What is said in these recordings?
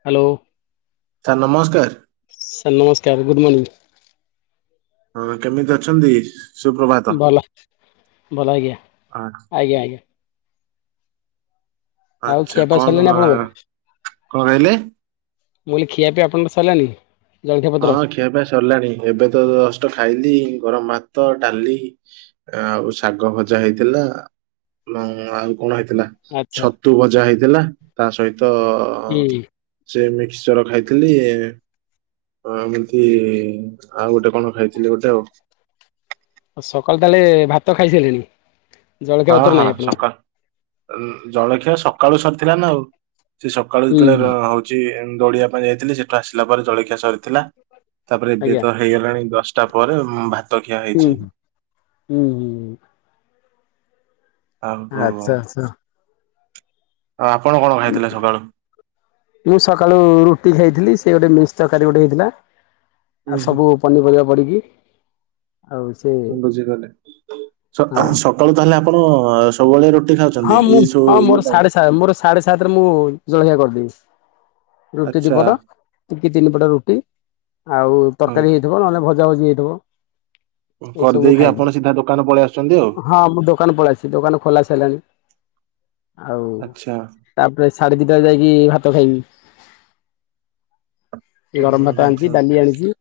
Hello. Sir ନମସ୍କାର୍। Sir ନମସ୍କାର good morning. ହଁ କେମିତି ଅଛନ୍ତି। ସୁପ୍ରଭାତ। ଭଲ ଭଲ ଆଜ୍ଞା ଆ- ଆଜ୍ଞା ଆଜ୍ଞା। ଆଉ ଆଚ୍ଛା ଖିଆ ପା କଣ ସରିଲେଣିି ଆପଣଙ୍କର। କଣ କହିଲେ? ମୁଁ କହିଲି ଖିଆ ପିଆ ଆପଣଙ୍କର ସଲାନି। ହଁ ଖିଆ ପପିଆ ସଲାଣି। ଏବେ ତ ଜଷ୍ଟ ଖାଇଲି ଗରମ ଭାତ ଡାଲି ଆଉ ଶାଗ ଭଜା ହେଇଥିଲା। ଉଁ ଆଉ। କଣ ହେଇଥିଲା ଆଚ୍ଛା ଛତୁ ଭଜା ହେଇଥିଲା। ତା ସହିତ ହୁଁ ସେମିତି ଶ୍ଚର ଖାଇଥିଲି। ହଁ ଏମିତି ଆଉ ଗୋଟେ କଣ ଖାଇଥିଲି ଗୋଟେ ଆଉ। ସକାଳୁ ତାହାଲେ ଭାତ ଖାଇ ସାରିଲେଣି। ହଁ ହଁ ସକାଳ ଜଳଖିଆ ସକାଳୁ ସରିଥିଲା ନା ଆଉ। ସେ ସକାଳୁ ହୁଁ ଯେତେବେଳେ ହୁଁ ହଉଛି ଦୌଡିବା ପାଇଁ ଯାଇଥିଲି। ସେଠୁ ଆସିଲା ପରେ ଜଳଖିଆ ସରିଥିଲା। ତାପରେ ଏବେ ଆଜ୍ଞା ତ ହେଇଗଲାଣି ଦଶଟା ପରେ। ଭା ହୁଁ ହୁଁ ହୁଁ ହୁଁ। ଆଉ ଆଚ୍ଛା ଆଚ୍ଛା। ଆ ଆପଣ କଣ ଖାଇଥିଲେ ସକାଳୁ। ମୁଁ ସକାଳୁ ରୁଟି ଖାଇଥିଲି। ସେ ଗୋଟେ ମିକ୍ସ୍ ତକାରୀ ଗୋଟେ ହେଇଥିଲା। ହୁଁ ଆଉ ହୁଁ ସବୁ ପନିପରିବା ପଡିକି। ହଁ ବୁଝିଗଲି ହଁ ସକାଳୁ ତାହେଲେ ଆପଣ ସବୁବେଳେ ରୁ ହଁ ମୁଁ ହଁ ମୋର ସାଢେ ସା ମୋର ସାଢେ ସାତ୍ ରେ ମୁଁ ଜଳଖିଆ କରିଦେବି। ରୁଟି ଆଚ୍ଛା। ଦିପଟ ଟିକେ ତିନି ପଟ ରୁଟି ଆଉ ଉଁ, ତରକାରୀ ହେଇଥିବ। ନହେଲେ ଭ ଭଜା ଭୁଜି ହେଇଥିବ। ଏଇସବୁ ମୁଁ କରିଦେଇକି ଆପଣ ଖାଇଦିଏ। ସିଧା ଦୋକାନ ପଳେଇ ଆସୁଛନ୍ତି ଆଉ ହଁ ମୁଁ ଦୋକାନ ପଳେଇଛି ଦୋକାନ ଖୋଲା ସାରିଲାଣି। ଆଉ ଆଚ୍ଛା। ତାପରେ ସାଢେ ଦିଟା ଯାଇକି ଭାତ ଖାଇବି। ସେ ହୁଁ ଗରମ ହୁଁ ଭାତ ହୁଁ ଆଣିଛି। ହୁଁ ଡାଲି ଆଣିଛି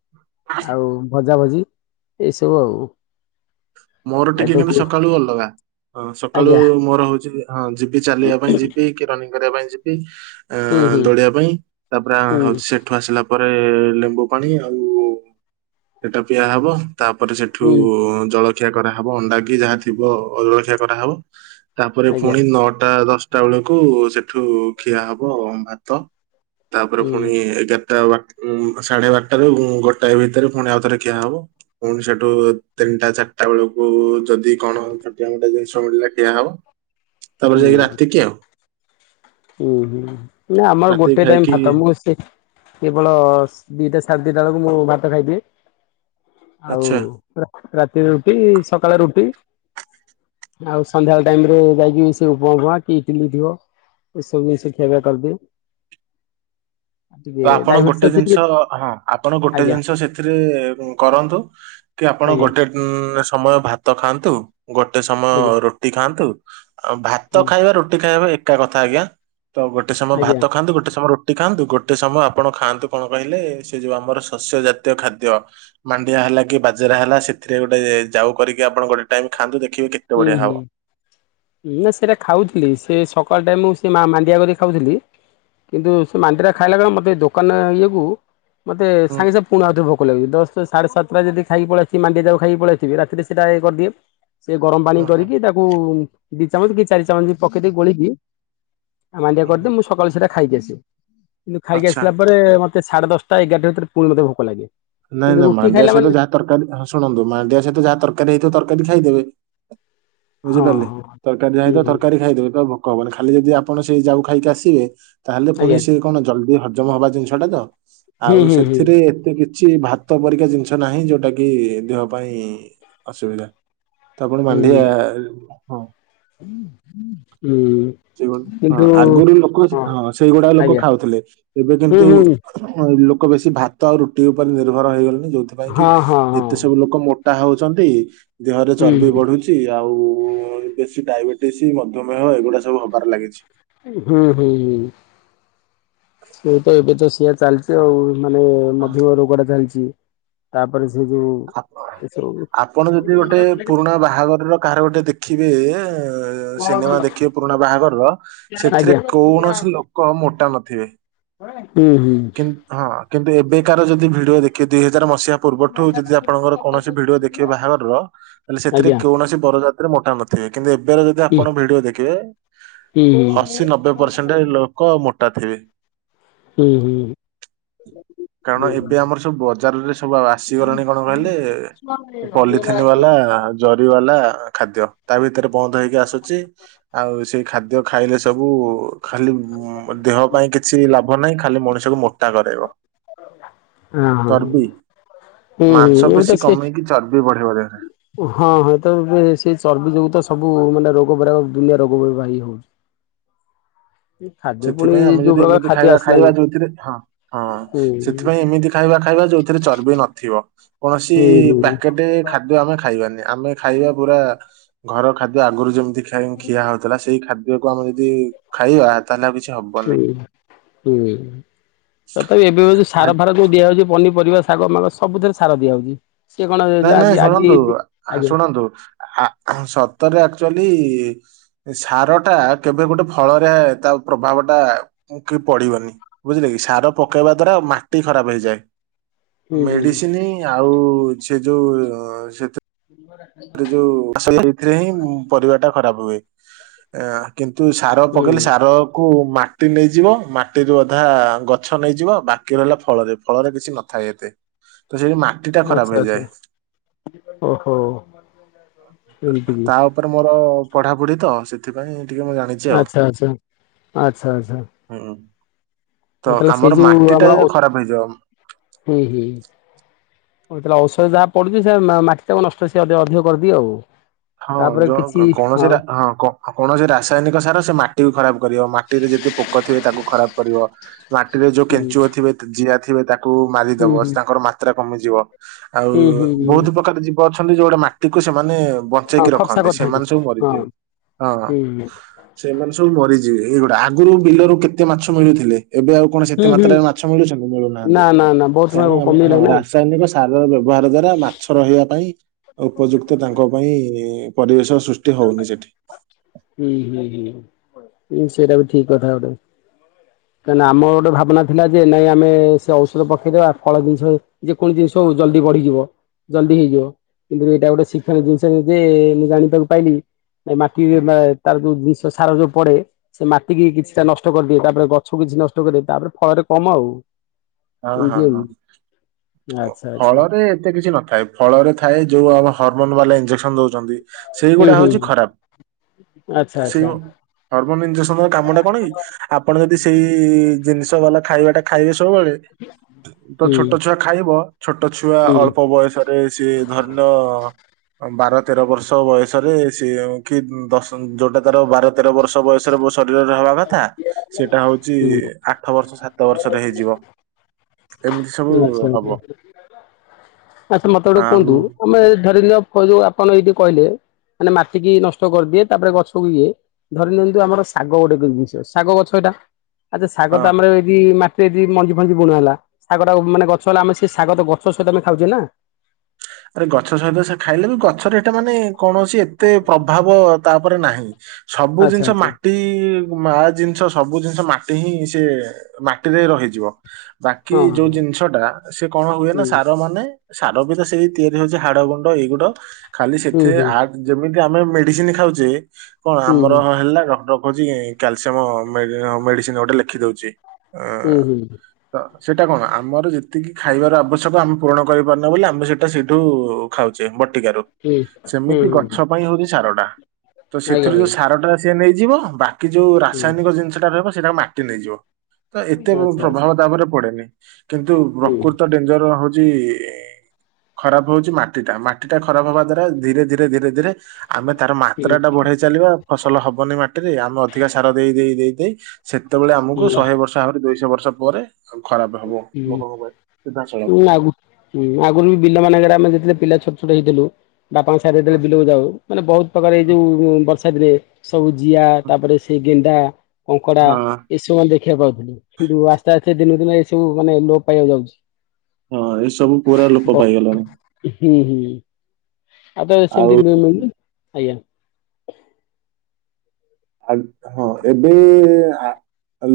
ଆଉ ଭଜା ଭଜି। ଏଇସବୁ ଆଉ। ମୋର ଆ ଟିକେ ତ କିନ୍ତୁ ସକାଳୁ ଅଲଗା। ହଁ ସକାଳୁ ଆଜ୍ଞା ମୋର ହଉଛି ହଁ ଯିବି ଚାଲିବା ପାଇଁ ଯିବି। କି ରନିଙ୍ଗ୍ କରିବା ପାଇଁ ଯିବି। ଆଁ ହୁଁ ହୁଁ ଦୋଳିବା ପାଇଁ ତାପ ହୁଁ ହଉଛି ସେଠୁ ଆସିଲା ପରେ- ଲେମ୍ବୁ ପାଣି ଆଉ ସେଟା ପିଆ ହବ। ତାପରେ ସେଠୁ ହୁଁ ଜଳଖିଆ କରାହେବ ଅଣ୍ଡା କିି ଯାହା ଥିବ ଅ ଜଳଖିଆ କରାହେବ। ତାପରେ ଆଜ୍ଞା ଫୁଣି ନଅଟା ଦଶଟା ବେଳକୁ ସେଠୁ ଖିଆ ହବ ଭାତ। ତାପରେ ହୁଁ ଫୁଣି ଏଗା ରଟା ବାର ସାଢେ ବାରଟାରୁ ଗୋଟାଏ ଭିତରେ ଫୁଣି ଆଉ ଥରେ ଖିଆ ହବ। ଫୁଣି ସେଠୁ ତିନିଟା ଚାରି ଟା ବେଳକୁ ଯଦି କଣ ଛୋଟିଆ ମୋଟିଆ ଜିନିଷ ମିଳିଲା ଖିଆ ହବ। ତାପରେ ଯାଇକି ରାତି କି ଆଉ। ଉଁ ହୁଁ ନା ଆମର ରାତିକି ଗୋଟେ ଟାଇମ ଖାଇକି ଭାତ ମୁଁ ସେ କେବଳ ଦିଟା ସାଢେ ଦିଇଟା ବେଳକୁ ମୁଁ ଭାତ ଖାଇଦିଏ। ଆଉ ଆଚ୍ଛା। ରା-ରାତି ରୁଟି ସକାଳେ ରୁଟି। ଆଉ ସନ୍ଧ୍ୟାବେଳେ ଟାଇମରେ ଯାଇକି ସେ ବୋଉ ଭୁଆଁ [unintelligible] କି ଇଟିଲି ଥିବ। ଏ ସବୁ ମିସି ଖେଳ କରିଦିଏ। ଆଉ ଟିକେ ତ ଆପଣ ଡାଇବେଟିସ୍ ଗୋଟେ ଅଛି ଟିକେ ଜିନିଷ ହଁ ଆପଣ ଗୋଟେ ଆଜ୍ଞା ଜିନିଷ ସେଥିରେ କରନ୍ତୁ। କି ଆପଣ ଆଜ୍ଞା ଗୋଟେ ସମୟ ଭାତ ଖାଆନ୍ତୁ। ଗୋଟେ ସମୟ ଆଜ୍ଞା ରୁଟି ଖାଆନ୍ତୁ। ଆଉ ଭାତ ହୁଁ ଖାଇବା ରୁଟି ଖାଇବା ଏକା କଥା ଆଜ୍ଞା ତ ଗୋଟେ ସମୟ ଆଜ୍ଞା ଭାତ ଖାଆନ୍ତୁ। ଗୋଟେ ସମୟ ରୁ ଟି ଖାଆନ୍ତୁ ଗୋ ଟେ ସମୟ ଆପଣ ଖାଆନ୍ତୁ କଣ କହିଲେ ସେ ଯୋଉ ଆମର ଶସ୍ୟ ଜାତୀୟ ଖାଦ୍ୟ ମାଣ୍ଡିଆ ହେଲା କି ବାଜ ରା ହେଲା ସେଥିରେ ଗୋଟେ ଯାଉ କରିକି ଆପଣ ଗୋଟେ ଟାଇମ୍ ଖାଆନ୍ତୁ ଦେଖିବେ କେତେ ହୁଁ ବଢିଆ ହୁଁ ହବ। ହୁଁ ନା ସେଇଟା ଖାଉଥିଲି ସେ ସକାଳ ଟାଇମ୍ ମୁଁ ସେ ମା ମାଣ୍ଡିଆ କରିିକ ଖାଉଥିଲି କିନ୍ତୁ ସେ ମାଣ୍ଡିଆ ଖାଇଲା ବେଳେ ମୋତେ ଦୋକାନ ଇଏକୁ ମତେ ହୁଁ ସାଙ୍ଗେ ସାଙ୍ଗେ ପୁଣି ଆଉଥିବ ଭୋକ ଲାଗିବ ଜଷ୍ଟ ସାଢେ ସାତଟା ଯଦି ଖାଇ ପଳେଇ ଆସିଥିବି ମାଣ୍ଡି ଯାଉକୁ ଖାଇ ପଳେଇ ଆସିଥିବି ରାତିରେ ସେ ଇଏ କରିଦିଏ ସେ ଗରମ ପାଣି ହୁଁ ହୁଁ କରିକି ତାକୁ ଦି ଚାମଚ କି ଚାରି ଚାମଚ ପକେଇ ଦେଉଇକି ଗୋଳିକି ଆଉ ମାଣ୍ଡିଆ ହୁଁ ହୁଁ। କରିଦିଏ ମୁଁ ସକାଳୁ ସେଇଟା ଖାଇକି ଆସେ କିନ୍ତୁ ଖାଇକି ଆଚ୍ଛା ଆସିଲା ପରେ ମତେ ସାଢେ ଦଶଟା ଟା ଏଗାରଟା ଭିତରେ ପୁଣି ମତେ ଭୋକ ଲାଗିବ। ନାଇଁ ନାଇଁ ମାଣ୍ଡିଆ ସହିତ ଯାହା ତରକାରୀ ହଁ ଶୁଣନ୍ତୁ ମାଣ୍ଡିଆ ସହିତ ଯାହା ତରକାରୀ ହେଇଥିବ ତରକାରୀ ଖାଇଦେବେ। ହଁ ବୁଝିପାରିଲେ ହଁ ତରକାରୀ ଯାହେଇଥିବ ତରକାରୀ ଖାଇଦେବେ [unintelligible] ଭୋକ ହବନି ଖାଲି ଯଦି ଆପଣ ସେଇ ଯାଉ ଖାଇକି ଆସିବେ ତାହେଲେ ପୁଣି ସେ କଣ ଜଲଦି ହଜମ ହବା ଜିନିଷଟା ତ ହୁଁ ଆଉ ହୁଁ ଆଜ୍ଞା ହୁଁ ହୁଁ ହୁଁ ସେଥିରେ ଏତେ କି କିଛି ଭାତ ପରିକା ଜିନିଷ ନାହିଁ ଯୋଉଟା କି ଦେହ ପାଇଁ ଅସୁବିଧା। ତା ପୁଣି ହୁଁ ମାଣ୍ଡିଆ ହୁଁ। ହୁଁ ସେ ହଁ କିନ୍ତୁ ଆଗରୁ ଲୋକ ହଁ ସେଇଗୁଡା ଲୋକ ଆଜ୍ଞା ଖାଉଥିଲେ ଏବେ ହୁଁ କିନ୍ତୁ ହୁଁ ଲୋ ଲୋକ ବେଶୀ ଭାତ ଆଉ ରୁଟି ଉପରେ ନିର୍ଭର ହେଇଗଲେଣି ଯୋଉଥି ପାଇଁ ହଁ କି ହଁ ହଁ ଏତେ ସବୁ ଲୋକ ମୋଟ ଟା ହଉଚନ୍ତି ଦେହରେ ହୁଁ ଚର୍ବି ହୁଁ ବଢୁଛି ଆଉ ଉ ବେଶୀ ଡାଇବେଟିସ୍ ମଧୁମେୟ ଏଗୁଡା ସବୁ ହବାର ଲାଗିଚି। ହୁଁ ହୁଁ ହୁଁ ସେଇ ତ ଏବେ ତ ସେଇଆ ଚାଲିଚି ଆଉ। ମାନେ ମଧୂମେୟ ରୋଗ ଟା ଚାଲିଚି ତାପରେ ସେ ଯୋଉ ଆପ ଏସବୁ ଆପଣ ଯଦି ଗୋଟେ ପୁରୁଣା ବାହାଘରର କାହାର ଗୋଟେ ଦେଖିବେ ଏ ସିନେମା ଦେଖିବେ ପୁରୁଣା ବାହାଘରର ସେଥିରେ ଆଜ୍ଞା କୌଣସି ଲୋକ ମୋଟା ନଥିବେ। ହୁଁ ହୁଁ। କେବେ ଏବେକାର ଯଦି ଭିଡିଓ ଦେଖି ଦୁଇ ହଜାର ମସିହା ପୂର୍ବଠୁ ଯଦି ଆପଣଙ୍କର କୌଣସି ଭିଡିଓ ଦେଖିବେ ବାହାଘରର ସେଥିରେ ଆଜ୍ଞା କୌଣସି ବରଯା ସେଥିରେ ମୋଟା ନ ଟା କିନ୍ତୁ ଏବେର ଯଦି ହୁଁ ଆପଣ ଭିଡିଓ ଦେଖିବେ ହୁଁ ଅଶୀ ନବେ ପରସେଣ୍ଟ ଅ ଲୋକ ମୋ ଟା ଥିବେ। ହୁଁ ହୁଁ। କାରଣ ଏବେ ଆମର ସବୁ ବଜାରରେ ସବୁ ଆସିଗଲାଣି କଣ କହିଲେ ପଲିଥିନ ବାଲା ହା ଜରି ଜରି ବାଲା ଖାଦ୍ୟ ତା ଭିତରେ ବନ୍ଦ ହେଇକି ଆସୁଛି ଆଉ ସେଇ ଖାଦ୍ୟ ଖାଇଲେ ସେ ସବୁ ଖାଲି ମ ଦେହ ପାଇଁ କିଛି ଲାଭ ନାହିଁ। ଖାଲି ମଣିଷକୁ ମୋଟା କରେଇବ। ହଁ ହଁ ଚର୍ବି ହୁଁ ହୁଁ ମାଂସ ଏବେ ତ ପେଶୀ ସେ କମେଇକି ଚର୍ବି ବଢେଇବ ଯେମି ହଁ ହଁ ତ ଏ ସେ ଚର୍ବି ଯୋଗୁ ତ ସବୁ ମାନେ ରୋଗ ବୈରାଗ ଦୁନିଆ ରୋଗ ହେ ହଉଛି। ଖାଦ୍ୟ ପୁଣି ସେଥିପାଇଁ ଆମେ ଯୋଉ ଯଦି ପ୍ରକାର ଏମିତି ଖାଦ୍ୟ ଖାଇବା ଆସିଲାଣି ଖାଇବା ଯୋଉଥିରେ ହଁ ହୁଁ ସେଥିପାଇଁ ଏମିତି ଖାଇବା ଖାଇବା ଯଉଥିରେ ଚର୍ବି ନଥିବ। କୌଣସି ହୁଁ ହୁଁ ପ୍ୟାକେଟ ଖାଦ୍ୟ ଆମେ ଖାଇବାନି ଆମେ ଖାଇବା ପୁରା ଘର ଖାଦ୍ୟ ଆଗରୁ ଯେମିତି ଖି ଖିଆ ହଉଥିଲା ସେଇ ଖାଦ୍ୟକୁ ଆମେ ଯଦି ଖାଇବା ତାହେଲେ ଆଉ କିଛି ହୁଁ ହବନି ହୁଁ ତଥାପି ଏବେ ବି ସାର ଫାର ଯୋଉ ଦିଆ ହେଉଛି ପନି ପରିବା ଶାଗ ମାଗ ସବୁଥିରେ ସାର ଦିଆ ହୁଏ। ନାଇଁ ନାଇଁ ଶୁଣନ୍ତୁ ଆ ଶୁଣନ୍ତୁ ଆ ସତରେ ଆକଚୁଆଲି ସାର ଟା କେବେ ଗୋଟେ ଫଳରେ ତା ପ୍ରଭାବ ଟା କି ପଡିବନି। ବୁଝିଲେ କି ସାର ପକେଇବା ଦ୍ଵାରା ମାଟି ଖରାପ ହେଇଯାଏ। ହୁଁ ହୁଁ ମେଡିସିନ ଆଉ ସେ ଯୋଉ ସେ ରେ ଯୋଉ ଏଇଥିରେ ହିଁ ପରିବା ଟା ଖରାପ ହୁଏ ଏ କିନ୍ତୁ ତୁ ସାର ହୁଁ ପକେଇଲେ ସାରକୁ ମାଟି ନେଇଯିବ ମାଟିରୁ ଅଧା ଗଛ ନେଇଯିବ ବାକି ରହିଲା ଫଳରେ ଫଳରେ କିଛି ନଥାଏ ଏତେ। ତ ସେଠି ମାଟି ଟା ଆଚ୍ଛା ଖରାପ ଆଚ୍ଛା ହେଇଯାଏ। ଓହୋ ଏମିତି କି ତା ଉପରେ ମୋର ପଢାପଢି ତ ସେଥିପାଇଁ ଟିକେ ମୁଁ ଜାଣିଛି ଆଉ ଆଚ୍ଛା ଆଚ୍ଛା ଆଚ୍ଛା ଆଚ୍ଛା ହୁଁ। ହଉ ତ ତାହଲେ ସେଇ ଆମର ଯୋଉ ମାଟି ଟା ଆମର ଖରାପ ହେଇଯିବ। ହୁଁ ହୁଁ। ଔଷଧ ଯାହା ପଡୁଛି ସେ ମା ମାଟି ତାକୁ ନଷ୍ଟ ସେ ଅଧିକ କରିଦିଏ ଆଉ। ହଁ ତାପରେ କିଛି ଯୋଉ କୌଣସି ହଉ ହଁ କୌଣସି ରାସାୟନିକ ସାର ସେ ମାଟି ବି ଖରାପ କରିବ ମାଟିରେ ଯେ ଯେତେ ପୋକ ଥିବେ ତାକୁ ଖରାପ କରିବ। ମାଟିରେ ଯୋଉ ହୁଁ କେଞ୍ଚୁଅ ଥିବେ ଜିଆ ଥିବେ ତାକୁ ହୁଁ ମାରିଦବ ହୁଁ ତାଙ୍କର ମାତ୍ରା କମିଯିବ। ଆଉ ହୁଁ ହୁଁ ବହୁତ ପ୍ରକାର ଜୀବ ଅଛନ୍ତି ଯୋଉରା ମାଟିକୁ ସେମାନେ ଅ ହଁ ପଚେଇକି ଖପସା ରଖନ୍ତି କରିଥାନ୍ତି ସେମାନେ ସବୁ ହଁ ମରିଯିବେ ହଁ ହୁଁ ହୁଁ। ସେମାନେ ସବୁ ମରି ଯି ଯି ଗୁଡ଼ା ଆଗରୁ ବିଲରୁ କେତେ ମାଛ ମିଳୁଥିଲେ? ଏବେ ଆଉ କଣ ସେତେ ହୁଁ ହୁଁ। ମାତ୍ରାରେ ମାଛ ମିଳୁଛନ୍ତି ମିଳୁନାହାନ୍ତି ନା ନା ନା ବହୁତ ସମୟ କାରଣ ଆମ କମିଗଲା ହଁ ନା ରାସାୟନିକ ସାରର ବ୍ୟବସ୍ ବ୍ୟବହାର ଦ୍ଵାରା ମାଛ ରହିବା ପାଇଁ ଉପଯୁକ୍ତ ତାଙ୍କ ପାଇଁ ପରିବେଶ ସୃଷ୍ ହୁଁ ହୁଁ ହୁଁ ସେଟା ବି ଠିକ କଥା ଗୋଟେ କାହିଁକିନା ଆମ ଗୋଟେ ଭାବନା ଥିଲା ଯେ ନାଇଁ ଆମେ ସେ ଔଷଧ ପକେଇଦବା ଫଳ ଜିନିଷ ଯେକୌଣସି ଜିନିଷ ସବୁ ଜଲ୍ଦି ବଢିଯିବ। ଜଲ୍ଦି ହେଇଯିବ କିନ୍ତୁ ଏଇଟା ଗୋଟେ ଶିଖନୀୟ ଜିନିଷ ଯେ ମୁଁ ଜାଣିବାକୁ ପାଇଲି ମାଟି ତାର ଯୋଉ ଜିନିଷ ସାର ଯୋଉ ପଡେ ସେ ମାଟି କିି କିଛିଟା ନଷ୍ଟ କରିଦିଏ ତାପରେ ଗଛ ଛୁ କିଛି ନଷ୍ଟ କରି ତାପରେ ଫଳରେ କମ ଆଉ। ହଁ ହଁ ଏମିତି ଆଉ ହଁ। ଆଚ୍ଛା ଆଚ୍ଛା ଫଳରେ ଏତେ କିଛି ନଥାଏ ଫଳରେ ଥାଏ ଯୋଉ ଆମ ହରମୋନ ବାଲା ଇଞ୍ଜେକ୍ସନ ଦଉଛନ୍ତି। ସେଇଗୁଡା ହଉଛି ଖରାପ। ଆଛା ସେଇ ଆଛା। ହରମୋନ ଇଜେସନ କାମ ଟା କଣ କି ଆପଣ ଯଦି ସେଇ ଜିନିଷ ଗଲା ଖାଇବାଟା ଖାଇବେ ସବୁବେଳେ ତ ହୁଁ ଛୋଟ ଛୁଆ ଖାଇବ ଛୋଟ ଛୁଆ ହୁଁ ଅଳ୍ପ ବୟସରେ ସିଏ ଧର ନିଅ ବାର ତେର ବର୍ଷ ବୟସରେ ସେ କି ଦଶ ଯୋଉଟା ତାର ବାର ତେର ବର୍ଷ ବୟସରେ ମୋ ଶରୀରରେ ହେବା କଥା ସେଇଟା ହଉଛି ହୁଁ ଆଠ ବର୍ଷ ସାତ ବର୍ଷରେ ହେଇଯିବ। ଏମିତି ସବୁ ହବ [unintelligible] ଆଛା ମତେ ଗୋଟେ କୁହନ୍ତୁ ଆଉ ମାନେ ଧରିନିଅ ଯୋଉ ଆପଣ ଏଇ ଯୋଉ କହିଲେ ମାନେ ମାଟିକି ନଷ୍ଟ କରିଦିଏ ତାପରେ ଗଛକୁ ଇଏ ଧରି ନିିଅନ୍ତୁ ଆମର ଶାଗ ଗୋଟେ ଜିନିଷ ଶାଗ ଗ ଛଟା ଆଛା ଶାଗ ହଁ ଟା ଆମରି ଯଦି ମାଟିରେ ଏଇ ମଞ୍ଜି ଫଞ୍ଜି ବୁଣା ହେଲା ଶାଗଟା ମାନେ ଗଛ ହେଲା ଆମେ ସେ ଶାଗ ତ ଗଛ ସହିତ ଆମେ ଖାଉଛୁ ନା। ଆରେ ଗଛ ସହିତ ସେ ଖାଇଲେ ବି ଗଛରେ ଏଟା ମାନେ କୌଣସି ଏତେ ପ୍ରଭାବ ତା ଉପରେ ନାହିଁ। ସବୁ ଆଚ୍ଛା ଜିନିଷ ଆଚ୍ଛା ମାଟି ମା ଜିନିଷ ସବୁ ଜିନିଷ ମାଟି ହିଁ ସେ ମାଟିରେ ରହିଯିବ। ବାକି ହଁ ଯୋଉ ଜିନିଷଟା ସେ କଣ ହୁଏ ନା ହଁ ସାର ମାନେ ସାର ବି ତ ସେଇ ତିଆରି ହଉଛି ହାଡ ଗୁଣ୍ଡ ଏଇଗୁଡ ଖାଲି ହୁଁ ସେଥି ହୁଁ ଆ ଯେମିତି ଆମେ ମେଡିସିନ ଖାଉଛେ। କଣ ହୁଁ ଆମର ହେଲା ଡଟ କଉଛି କାଇଁ କ୍ୟାଲସିୟମ ମେ-ମେଡିସିନ ଗୋଟେ ଲେଖିଦଉଛି। ହୁଁ ହୁଁ। ସେଇଟା କଣ ଆମର ଯେତିକି ଖାଇବାର ଆବଶ୍ୟକ ଆମ ପୂରଣ କରିପାରୁନା ବୋଲି ଆମେ ସେ ସେଇଠୁ ଖାଉଛେ ବଟିକାରୁ ହୁଁ ହୁଁ ସେମିତି ହୁଁ ଗଛ ପାଇଁ ହଉଛି ସାରଟା। ତ ଆଜ୍ଞା ସେଥିରୁ ଯୋଉ ଆଜ୍ଞା ସାର ଟା ସିଏ ନେଇଯିବ ବାକି ଯୋଉ ହୁଁ ରାସାୟନିକ ଜିନିଷଟା ରହିବ ସେଇଟା ମାଟି ନେଇଯିବ। ତ ଏତେ ଆଚ୍ଛା ଆଚ୍ଛା ପ୍ରଭାବ ତାପରେ ପଡେନି କିନ୍ତୁ ହୁଁ ପ୍ରକୃତ ଡେଞ୍ଜର ହଉଛି। ଖରାପ ହଉଛି ମାଟିଟା ମା ମାଟି ଟା ଖରାପ ହବା ଦ୍ଵାରା ଧୀରେ ଧୀରେ ଧୀରେ ଧୀରେ ଆମେ ତାର ମାତ୍ରା ଟା ବଢେଇ ଚାଲିବା ଫସଲ ହବନି ମାଟି ଆମେ ଅଧିକା ସାର ଦେଇ ଦେଇ ଦେଇ ଦେଇ ସେତେବେଳେ ଆମକୁ ହୁଁ ଶହେ ବର୍ଷ ଭାବରେ ଦୁଇଶହ ବର୍ଷ ପରେ ଖରାପ ହବ ଲୋକଙ୍କ ପାଇଁ ସିଧାସଳଖ ହଁ ଆଗୁ-ଆଗରୁ ବି ବିଲ ମାନଙ୍କରେ ଆମେ ଯେତେଳେ ପିଲା ଛୋଟ ଛୋଟ ହେଇଥିଲୁ ବାପାଙ୍କ ସାରେ ଯେତେବେଳେ ବିଲକୁ ଯାଉ ମାନେ ବହୁତ ପ୍ରକାର ଏଇ ଯୋଉ ଚାଡ଼ିଦେ ସବୁ ଜିଆ ତାପରେ ସେ ଗେଣ୍ଡା। କଙ୍କଡା ହଁ ଏସବୁ ଆମେ ଦେଖିବାକୁ ପାଉଥିଲେ କିନ୍ତୁ ଆସ୍ତେ ଆସ୍ତେ ଦିନକୁ ଦିନ ଏ ସବୁ ମାନେ ଲୋପ ପାଇବାକୁ ଯାଉଛି। ହଁ ଏସବୁ ପୁରା ଲୋପ ଓ ପାଇଗଲାଣି। ହୁଁ ହୁଁ, ଆଉ ତ ସେମିତି ମି-ମିଳୁନି ଆଜ୍ଞା। ଆଲୁ ହଁ ଏବେ ଆ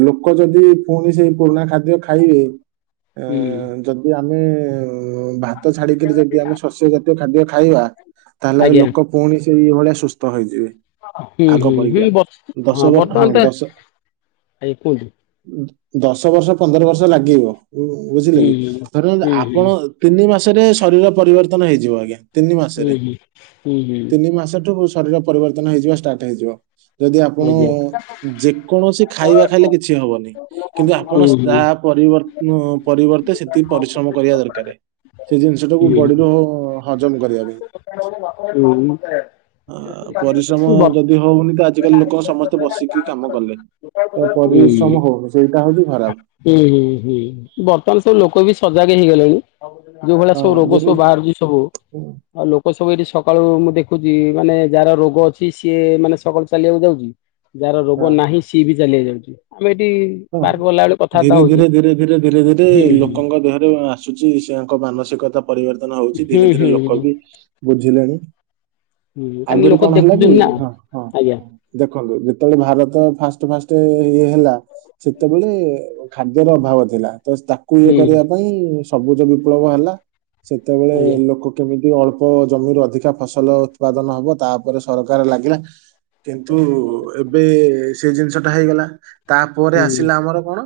ଲୋକ ଯଦି ପୁଣି ସେଇ ପୁରୁଣା ଖାଦ୍ୟ ଖାଇବେ। ଆ ହୁଁ ଯଦି ଆମେ ଆ ଭାତ ଛାଡିକିରି ଯଦି ଆମେ ଶସ୍ୟ ଜାତୀୟ ଖାଦ୍ୟ ଖାଇବା ତାହେଲେ ଆଜ୍ଞା ଲୋକ ପୁଣି ସେଇ ଭଳିଆ ସୁସ୍ଥ ହେଇଯିବେ। ହୁଁ ଆଗ ହୁଁ ହୁଁ ପରିକା ଦଶ ହଁ ବର୍ଷ ହଁ ବ-ବର୍ତ୍ତମାନ ତ ଦଶ ଆଜ୍ଞା କୁହନ୍ତୁ। ଦଶ ବର୍ଷ ପନ୍ଦର ବର୍ଷ ଲାଗିବ ବୁଝିଲେ ହୁଁ କି, ଧର ହୁଁ ହୁଁ ଆପଣ ତିନି ମାସ ଶରୀର ପରିବର୍ତ୍ତନ ହେଇଯିବ ଆଜ୍ଞା ତିନି ହୁଁ ମାସରେ ହୁଁ ହୁଁ ହୁଁ ହୁଁ ତିନି ମାସଠୁ ଶରୀର ପରିବର୍ତ୍ତନ ହେଇଯିବ ଷ୍ଟାର୍ଟ ହେଇଯିବ। ଯଦି ଆପଣ ଆଜ୍ଞା ଯେକୌଣସି ଖାଇବା ଖାଇଲେ କିଛି ହବନି କିନ୍ତୁ ଆପଣ ହୁଁ ତାପରେ ପରିବ-ପରିବର୍ତ୍ତେ ସେତିକି ପରିଶ୍ରମ କରିବା ଦରକାରେ। ସେ ଜିନିଷ ଟାକୁ ହୁଁ ହୁଁ ବଡିରୁ ହଜମ କରିବା ପାଇଁ। ପରିଶ୍ରମ ଯଦି ହଉନି ତ ଆଜିିକାଲି ଲୋକ ସମସ୍ତେ ବସିକି କାମ କଲେ। ହଁ ତ ହଁ ହଁ ପରିଶ୍ରମ ହଉନି ସେଇଟା ହଉଛି ଖରାପ ବର୍ତ୍ତମାନ ସବୁ ଲୋକ ବି ସଜାଗ ହେଇ ଗଲେଣି। ଯୋଉ ଭଳିଆ ହଁ ସବୁ ରୋଗ ଧୀରେ ସବୁ ବାହାରୁଛି ସବୁ ଆଉ ଲୋକ ସବୁ ଏଇଠି ସକାଳୁ ମୁଁ ଦେଖ ଦେଖୁଛି ମାନେ ଯାହାର ରୋଗ ଅଛି ସିଏ ମାନେ ସକାଳୁ ଚାଲିବାକୁ ଯାଉଛି। ଯାହାର ରୋଗ ହଁ ନାହିଁ ସିଏ ବି ଚାଲିବାକୁ ଯାଉଛି। ହଁ ବାର ବଲା ଧୀରେ ଧୀରେ ଧୀରେ ଧୀରେ ଧୀରେ ଧୀରେ ହୁଁ ଲୋକଙ୍କ ଦେହରେ ଆସୁଛି ସେଙ୍କ ମାନସିକତା ପରିବର୍ତ୍ତନ ହଉଛି ହୁଁ ଧୀରେ ଧୀରେ ହୁଁ ଲୋକ ହୁଁ ବି ବୁଝିଲେଣି। ହୁଁ କାରଣ ଆଗରୁ ଲୋକ କଣ ହେଲା ଦେଖୁଛନ୍ତି କି ନା ହଁ ହଁ ଆଜ୍ଞା ଦେଖନ୍ତୁ ଯେତେବେଳେ ଭାରତ ଫାଷ୍ଟ ଫାଷ୍ଟ ଫାଷ୍ଟ ଇଏ ହେଲା ସେତେବେଳେ ଖାଦ୍ୟର ଅଭାବ ଥିଲା। ତ ତାକୁ ଇଏ ହୁଁ କରିବା ପାଇଁ ସବୁଜ ବିପ୍ଳବ ହେଲା ସେତେବେଳେ ଆଜ୍ଞା ଲୋକ କେମିତି ଯ ଅଳ୍ପ ଜମିରୁ ଅଧିକା ଫସଲ ଉତ୍ପାଦନ ହବ ତାପରେ ସରକାର ଲାଗିଲା କିନ୍ତୁ ଏବେ ସେ ଜିନିଷଟା ହେଇଗଲା ତାପରେ ହୁଁ ଆସିଲା ଆମର କଣ?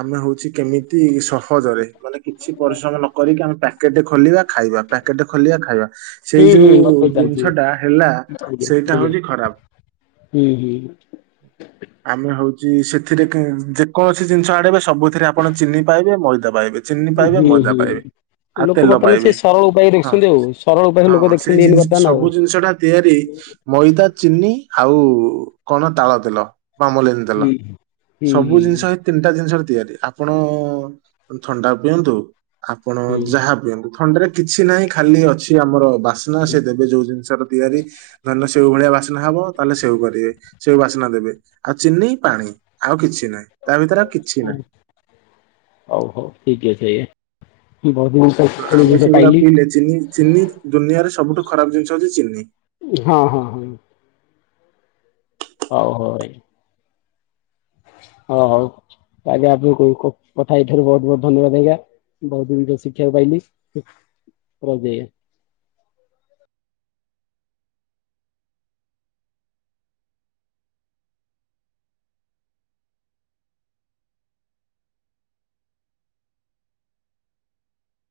ଆମେ ହଉଛି କେମିତି ଅତି ସହଜରେ ମାନେ କିଛି ପରିଶ୍ରମ ନ କରିକି ଆମେ ପ୍ୟାକେଟ ଖୋଲିବା ଖାଇବା ପ୍ୟାକେଟ ଖୋଲିବା ଖାଇବା। ସେଇ ହୁଁ ହୁଁ ଯୋଉ ଗପ ଚାଲିଛି ଜିନିଷ ଟା ହେଲା ଆଜ୍ଞା ସେଇଟା ଆଜ୍ଞା। ହଉଛି ଖରାପ। ହୁଁ ହୁଁ। ଆମେ ହଉଛି ସେ ଯେକୌଣସି ଜିନିଷ ଆଣିବେ ସବୁଥିରେ ଆପଣ ଚିନି ପାଇବେ ମଇଦା ପାଇବେ ଚିନି ପାଇବେ ହୁଁ ମଇଦା ହୁଁ ପାଇବେ। ଆ ଲୋକ ତେଲ ବର୍ତ୍ତମାନ ସେ ପାଇବେ, ସରଳ ଉପାୟ ହଁ ଦେଖୁଛନ୍ତି ଆଉ ସରଳ ଉପାୟ ଲୋକ ହଁ ସେଇ ଦେଖୁଛନ୍ତି ଏଇନି ଜିନିଷ ବର୍ତ୍ତମାନ ଆଉ। ସବୁ ଜିନିଷ ଟା ତିଆରି ମଇଦା ଚିନି ଆଉ କଣ ତାଳ ତେଲ ବା ମଲିନୀ ତେଲ ହୁଁ। ହୁଁ ସବୁ ହୁଁ ଜିନିଷ ତିନିଟା ଜିନିଷ ତିଆରି ଆପଣ ଥଣ୍ଡା ପିଅନ୍ତୁ ଆପଣ ହୁଁ ଯାହା ପିଅନ୍ତୁ। ଥଣ୍ଡାରେ କିଛି ନାହିଁ ଖାଲି ଅଛି ଆମର ବାସ୍ନା ସେ ଦେବେ ଯୋଉ ଜିନିଷଟା ତିଆରି ଧାନ ସେଉ ଭଳିଆ ବାସ୍ନା ହବ ତାହେଲେ ସେଉ କରିବେ ସେଉ ବାସ୍ନା ଦେବେ ଆଉ ଚିନି ପାଣି ଆଉ କିଛି ନାହିଁ ତା ଭିତରେ କିଛି ନା ହଉ ସେଏ ଆମେ ସେଗୁଡା ପିଇଲେ ଚିନି ଚିନି ଦୁନିଆରେ ସବୁଠୁ ଖରାପ ଜିନିଷ ହଉଛି ଚିନି। ହଁ ହଁ ହଁ। ହଉ ହଉ ଭାଇ ହଁ ହଉ ଆଜ୍ଞା ଆପଣ କଥା ଏଇଥରୁ ବହୁତ ବହୁତ ଧନ୍ୟବାଦ ଆଜ୍ଞା। ବହୁତ ଗୁକ ଶିକ୍ଷିବାକୁ ପାଇଲିି ରହୁଚି ଆଜ୍ଞା।